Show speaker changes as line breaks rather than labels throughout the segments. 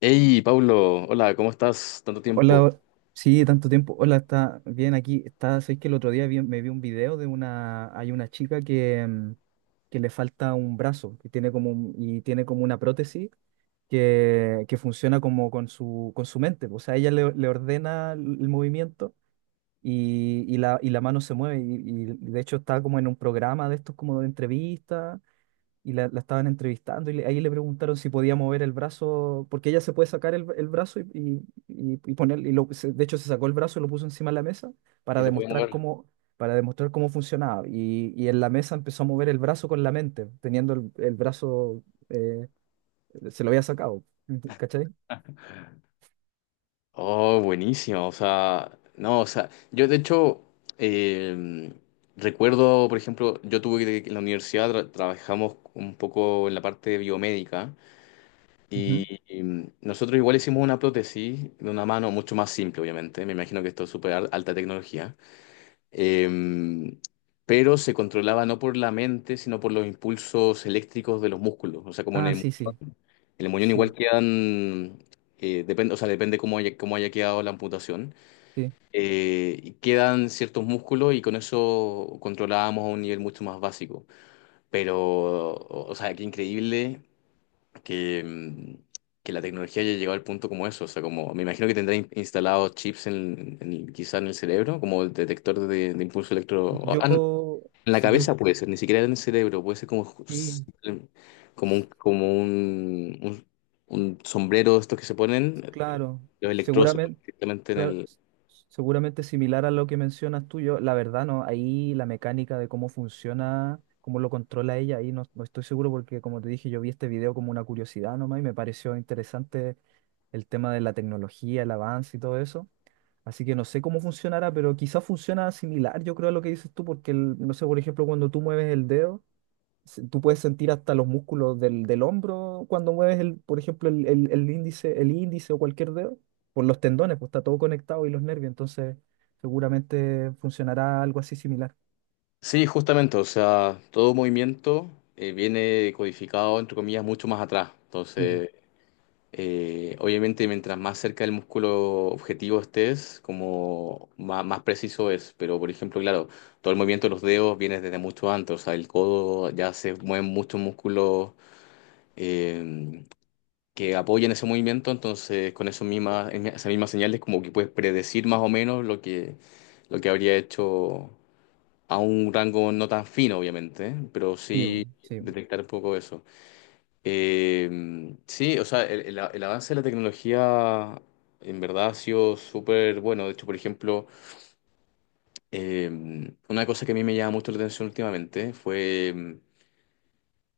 Hey, Pablo, hola, ¿cómo estás? Tanto tiempo.
Hola, sí, tanto tiempo. Hola, está bien aquí. Está, sé que el otro día me vi un video de una, hay una chica que, que le falta un brazo que tiene como y tiene como una prótesis que funciona como con su mente. O sea, ella le, le ordena el movimiento y la mano se mueve. Y de hecho está como en un programa de estos como de entrevistas y la estaban entrevistando y ahí le preguntaron si podía mover el brazo, porque ella se puede sacar el brazo y, y poner, y lo, de hecho se sacó el brazo y lo puso encima de la mesa
¿Y
para
lo podemos
demostrar
ver?
cómo, para demostrar cómo funcionaba. Y en la mesa empezó a mover el brazo con la mente, teniendo el brazo, eh, se lo había sacado, ¿cachai?
Oh, buenísimo. O sea, no, o sea, yo de hecho eh, recuerdo, por ejemplo, yo tuve que en la universidad trabajamos un poco en la parte biomédica
Ujú.
y nosotros igual hicimos una prótesis de una mano mucho más simple, obviamente. Me imagino que esto es súper alta tecnología. Em, pero se controlaba no por la mente, sino por los impulsos eléctricos de los músculos. O sea, como en
Ah,
el
sí, sí,
en el muñón igual
sí,
quedan, depende, o sea, depende cómo haya quedado la amputación,
sí.
y quedan ciertos músculos y con eso controlábamos a un nivel mucho más básico. Pero, o sea, qué increíble que, que la tecnología haya llegado al punto como eso. O sea, como me imagino que tendrá instalados chips en, quizá en el cerebro, como el detector de impulso electro... Ah, no,
Yo,
en la
sí, yo,
cabeza puede ser, ni siquiera en el cerebro, puede ser como,
sí,
como un,
s-
como un, un- un sombrero, estos que se ponen,
claro,
los electrodos se ponen
seguramente.
directamente en
Claro,
el...
seguramente similar a lo que mencionas tú, yo, la verdad no, ahí la mecánica de cómo funciona, cómo lo controla ella, ahí no, no estoy seguro porque como te dije, yo vi este video como una curiosidad nomás y me pareció interesante el tema de la tecnología, el avance y todo eso. Así que no sé cómo funcionará, pero quizás funciona similar, yo creo, a lo que dices tú, porque no sé, por ejemplo, cuando tú mueves el dedo tú puedes sentir hasta los músculos del, del hombro cuando mueves, el, por ejemplo, el, el índice o cualquier dedo, por los tendones, pues está todo conectado y los nervios, entonces seguramente funcionará algo así similar.
Sí, justamente, o sea, todo movimiento viene codificado, entre comillas, mucho más atrás.
Mm.
Entonces, obviamente, mientras más cerca del músculo objetivo estés, como más, preciso es. Pero, por ejemplo, claro, todo el movimiento de los dedos viene desde mucho antes, o sea, el codo ya se mueven muchos músculos eh, que apoyan ese movimiento, entonces con eso misma, esas mismas señales como que puedes predecir más o menos lo que habría hecho a un rango no tan fino, obviamente, ¿eh? Pero
Sí, bu,
sí
sí.
detectar un poco eso. Sí, o sea, el, el avance de la tecnología en verdad ha sido súper bueno. De hecho, por ejemplo, eh, una cosa que a mí me llama mucho la atención últimamente fue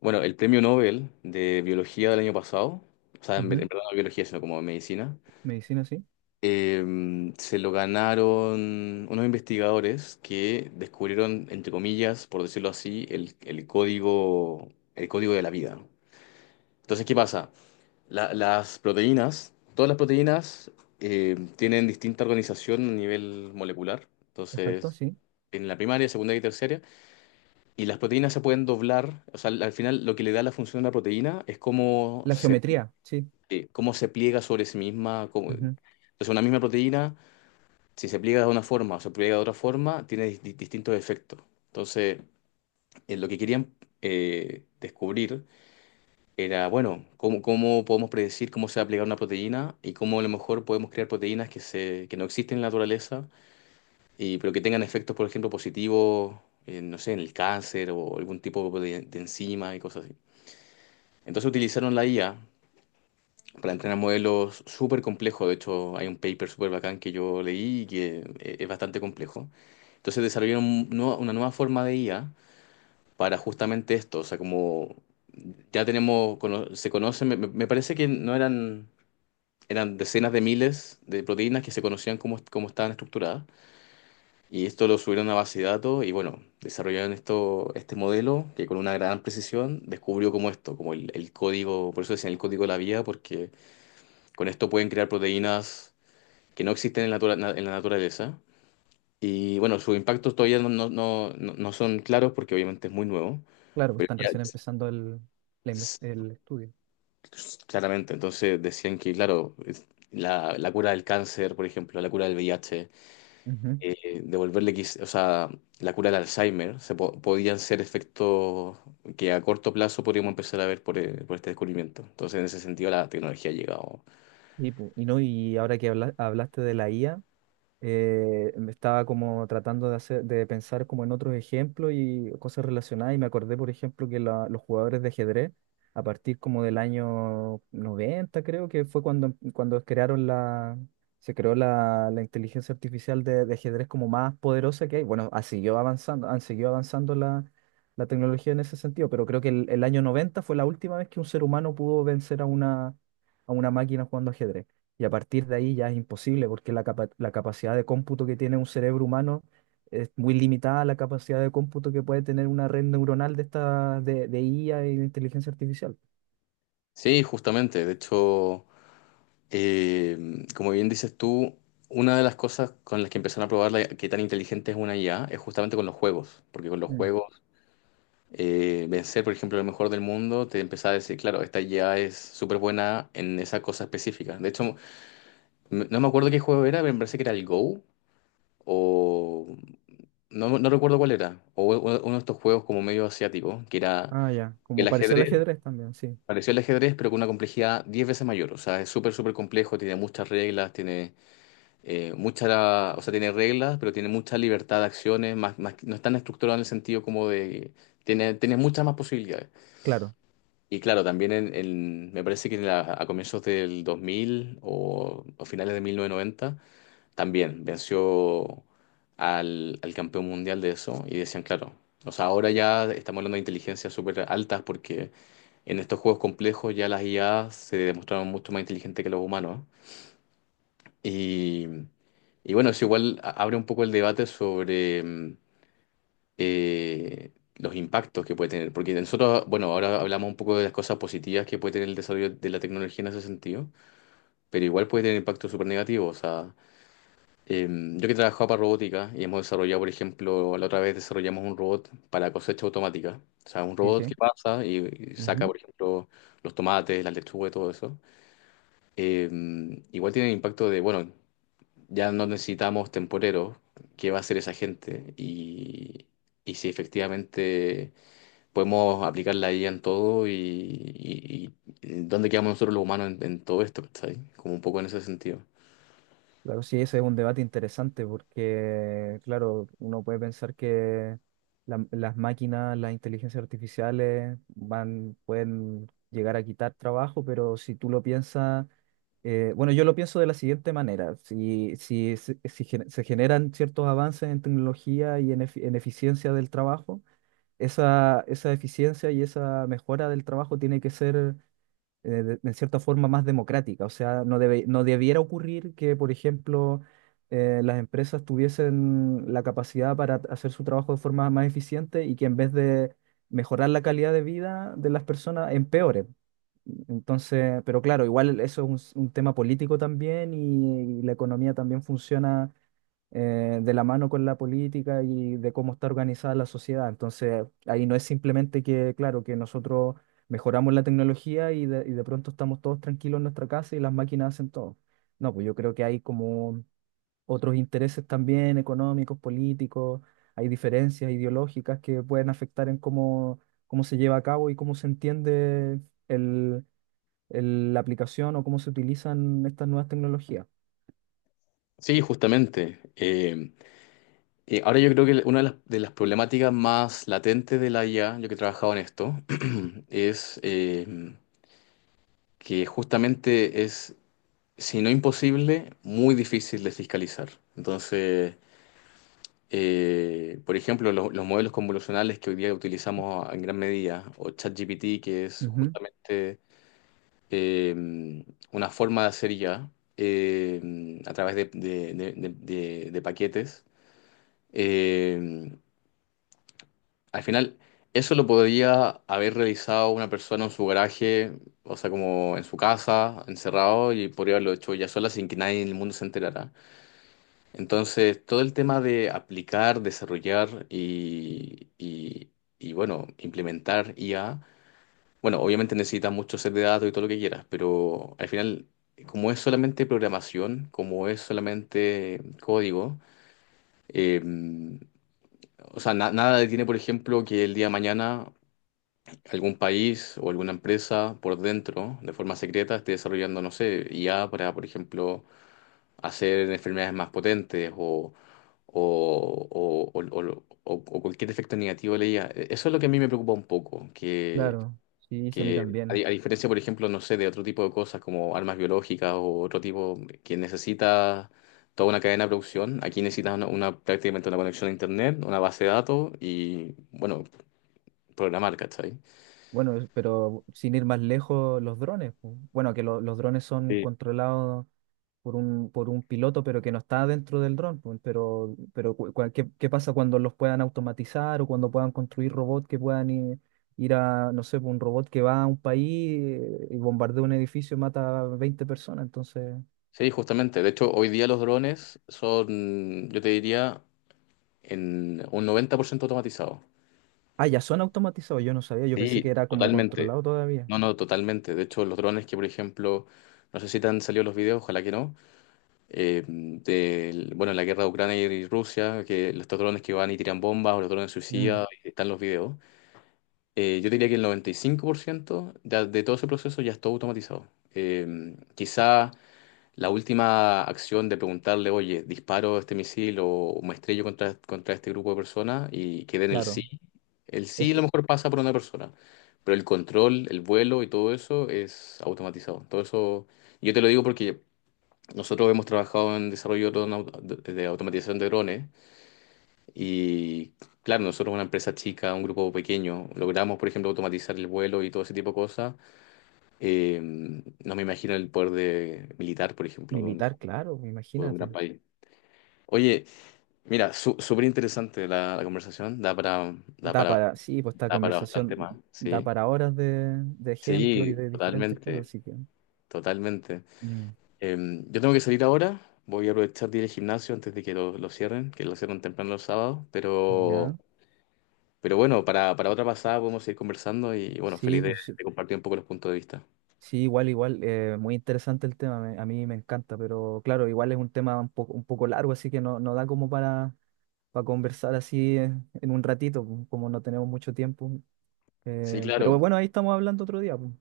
bueno, el premio Nobel de biología del año pasado, o sea, en, en
Ujú.
verdad no biología, sino como medicina,
Medicina, sí.
se lo ganaron unos investigadores que descubrieron, entre comillas, por decirlo así, el código de la vida. Entonces, ¿qué pasa? Las proteínas, todas las proteínas tienen distinta organización a nivel molecular.
Exacto,
Entonces,
sí.
en la primaria, secundaria y terciaria. Y las proteínas se pueden doblar, o sea, al final lo que le da la función a la proteína es
La geometría, sí.
cómo se pliega sobre sí misma.
Ujú.
Entonces, una misma proteína, si se pliega de una forma o se pliega de otra forma, tiene distintos efectos. Entonces, lo que querían descubrir era, bueno, cómo, cómo podemos predecir cómo se va a plegar una proteína y cómo a lo mejor podemos crear proteínas que, se, que no existen en la naturaleza, y, pero que tengan efectos, por ejemplo, positivos, no sé, en el cáncer o algún tipo de enzima y cosas así. Entonces utilizaron la IA para entrenar modelos súper complejo. De hecho, hay un paper súper bacán que yo leí y que es bastante complejo. Entonces desarrollaron una nueva forma de IA para justamente esto. O sea, como ya tenemos, se conocen, me, me parece que no eran, eran decenas de miles de proteínas que se conocían cómo, cómo estaban estructuradas. Y esto lo subieron a base de datos y bueno, desarrollaron esto, este modelo que con una gran precisión descubrió como esto, como el código, por eso decían el código de la vida, porque con esto pueden crear proteínas que no existen en la, en la naturaleza. Y bueno, sus impactos todavía no son claros porque obviamente es muy nuevo,
Claro, pues
pero
están
ya
recién empezando el,
es-
el estudio.
claramente, entonces decían que, claro, la, la cura del cáncer, por ejemplo, la cura del VIH,
Ujú.
devolverle, o sea, la cura del Alzheimer, podían ser efectos que a corto plazo podríamos empezar a ver por este descubrimiento. Entonces, en ese sentido, la tecnología ha llegado.
Y, y no, y ahora que hablaste de la IA. Me estaba como tratando de hacer, de pensar como en otros ejemplos y cosas relacionadas y me acordé, por ejemplo, que los jugadores de ajedrez, a partir como del año 90 creo que fue cuando, cuando crearon la, se creó la, la inteligencia artificial de ajedrez como más poderosa que hay. Bueno, ha seguido avanzando, han seguido avanzando la, la tecnología en ese sentido, pero creo que el año 90 fue la última vez que un ser humano pudo vencer a una máquina jugando ajedrez. Y a partir de ahí ya es imposible porque la la capacidad de cómputo que tiene un cerebro humano es muy limitada a la capacidad de cómputo que puede tener una red neuronal de esta de IA y de inteligencia artificial.
Sí, justamente, de hecho... Eh, Como bien dices tú, una de las cosas con las que empezaron a probar qué tan inteligente es una IA es justamente con los juegos, porque con los
Mm.
juegos, vencer, por ejemplo, el mejor del mundo, te empezaba a decir, claro, esta IA es súper buena en esa cosa específica. De hecho, no me acuerdo qué juego era, pero me parece que era el Go, o no, no recuerdo cuál era, o uno de estos juegos como medio asiático, que era
Ah, ya, como
el
pareció el
ajedrez,
ajedrez también, sí,
pareció el ajedrez, pero con una complejidad 10 veces mayor, o sea, es súper, súper complejo, tiene muchas reglas, tiene... mucha, o sea, tiene reglas, pero tiene mucha libertad de acciones, no es tan estructurado en el sentido como de, tiene muchas más posibilidades.
claro,
Y claro, también en, me parece que en a comienzos del 2000 o finales de 1990, también venció al, al campeón mundial de eso y decían, claro, o sea, ahora ya estamos hablando de inteligencias súper altas porque en estos juegos complejos ya las IA se demostraron mucho más inteligentes que los humanos. Y, y bueno, eso igual abre un poco el debate sobre los impactos que puede tener, porque nosotros, bueno, ahora hablamos un poco de las cosas positivas que puede tener el desarrollo de la tecnología en ese sentido, pero igual puede tener impactos súper negativos. O sea, yo que he trabajado para robótica y hemos desarrollado, por ejemplo, la otra vez desarrollamos un robot para cosecha automática. O sea, un
sí, sí.
robot que pasa y saca,
Ujú.
por ejemplo, los tomates, las lechugas y todo eso. Igual tiene impacto de, bueno, ya no necesitamos temporeros. ¿Qué va a hacer esa gente? Y si efectivamente podemos aplicar la IA en todo y, y dónde quedamos nosotros los humanos en todo esto, ¿cachai? Como un poco en ese sentido.
Claro, sí, ese es un debate interesante porque, claro, uno puede pensar que las máquinas, las inteligencias artificiales van, pueden llegar a quitar trabajo, pero si tú lo piensas, bueno, yo lo pienso de la siguiente manera, si, si, se si se generan ciertos avances en tecnología y en, en eficiencia del trabajo, esa eficiencia y esa mejora del trabajo tiene que ser de, en cierta forma más democrática. O sea, no debe, no debiera ocurrir que, por ejemplo, las empresas tuviesen la capacidad para hacer su trabajo de forma más eficiente y que en vez de mejorar la calidad de vida de las personas, empeore. Entonces, pero claro, igual eso es un tema político también y la economía también funciona de la mano con la política y de cómo está organizada la sociedad. Entonces, ahí no es simplemente que, claro, que nosotros mejoramos la tecnología y de pronto estamos todos tranquilos en nuestra casa y las máquinas hacen todo. No, pues yo creo que hay como otros intereses también económicos, políticos, hay diferencias ideológicas que pueden afectar en cómo, cómo se lleva a cabo y cómo se entiende el, la aplicación o cómo se utilizan estas nuevas tecnologías.
Sí, justamente. Ahora yo creo que una de las problemáticas más latentes de la IA, yo que he trabajado en esto, es que justamente es, si no imposible, muy difícil de fiscalizar. Entonces... Por ejemplo, los modelos convolucionales que hoy día utilizamos en gran medida, o ChatGPT, que es
Ujú.
justamente eh, una forma de hacer ya a través de, de paquetes. Eh, Al final, eso lo podría haber realizado una persona en su garaje, o sea, como en su casa, encerrado, y podría haberlo hecho ya sola sin que nadie en el mundo se enterara. Entonces, todo el tema de aplicar, desarrollar y, y, bueno, implementar IA, bueno, obviamente necesitas mucho set de datos y todo lo que quieras, pero al final, como es solamente programación, como es solamente código, eh, o sea, nada detiene, por ejemplo, que el día de mañana algún país o alguna empresa por dentro, de forma secreta, esté desarrollando, no sé, IA para, por ejemplo, hacer enfermedades más potentes o, o cualquier efecto negativo de la. Eso es lo que a mí me preocupa un poco, que, mm,
Claro, sí, sí, a mí
que a,
también.
a diferencia, por ejemplo, no sé, de otro tipo de cosas como armas biológicas o otro tipo que necesita toda una cadena de producción, aquí necesitas una, prácticamente una conexión a internet, una base de datos y, bueno, programar, ¿cachai?
Bueno, es- pero sin ir más lejos, los drones, pu. Bueno, que los drones son controlados por un piloto, pero que no está dentro del dron, pu. Pero ¿qué, qué pasa cuando los puedan automatizar o cuando puedan construir robots que puedan ir, ir a, no sé, pu, un robot que va a un país y bombardea un edificio y mata a 20 personas? Entonces,
Sí, justamente. De hecho, hoy día los drones son, yo te diría, en un 90% automatizados.
ah, ya son automatizados, yo no sabía, yo pensé que
Sí,
era como
totalmente.
controlado todavía.
No, no, totalmente. De hecho, los drones que, por ejemplo, no sé si te han salido los videos, ojalá que no, bueno, la guerra de Ucrania y Rusia, que estos drones que van y tiran bombas o los drones
Mm,
suicidas, están los videos. Yo diría que el 95% de todo ese proceso ya está automatizado. Quizá la última acción de preguntarle, oye, disparo este misil o me estrello contra, contra este grupo de personas y quede en el sí.
claro,
El sí a lo
esto
mejor pasa por una persona, pero el control, el vuelo y todo eso es automatizado. Todo eso, yo te lo digo porque nosotros hemos trabajado en desarrollo de de automatización de drones y claro, nosotros una empresa chica, un grupo pequeño, logramos, por ejemplo, automatizar el vuelo y todo ese tipo de cosas. No me imagino el poder de militar, por ejemplo,
militar, claro,
de un gran
imagínate.
país. Oye, mira, súper interesante la, la conversación, da
Da
para,
para, sí, pues esta
da para
conversación
bastante más,
da
¿sí?
para horas de ejemplo y
Sí,
de diferentes cosas,
totalmente,
así que.
totalmente.
mm,
Eh, yo tengo que salir ahora, voy a aprovechar de ir al gimnasio antes de que lo cierren, que lo cierran temprano los sábados,
Ya.
pero bueno, para otra pasada podemos seguir conversando y bueno,
Sí,
feliz
pues sí.
de compartir un poco los puntos de vista.
Sí, igual, igual. Muy interesante el tema, a mí me encanta, pero claro, igual es un tema un poco largo, así que no, no da como para conversar así en un ratito, pues, como no tenemos mucho tiempo.
Sí,
Pero
claro.
bueno, ahí estamos hablando otro día, pues.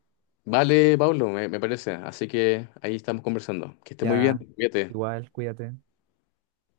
Vale, Pablo, me parece. Así que ahí estamos conversando. Que esté muy bien,
Ya,
cuídate.
igual, cuídate.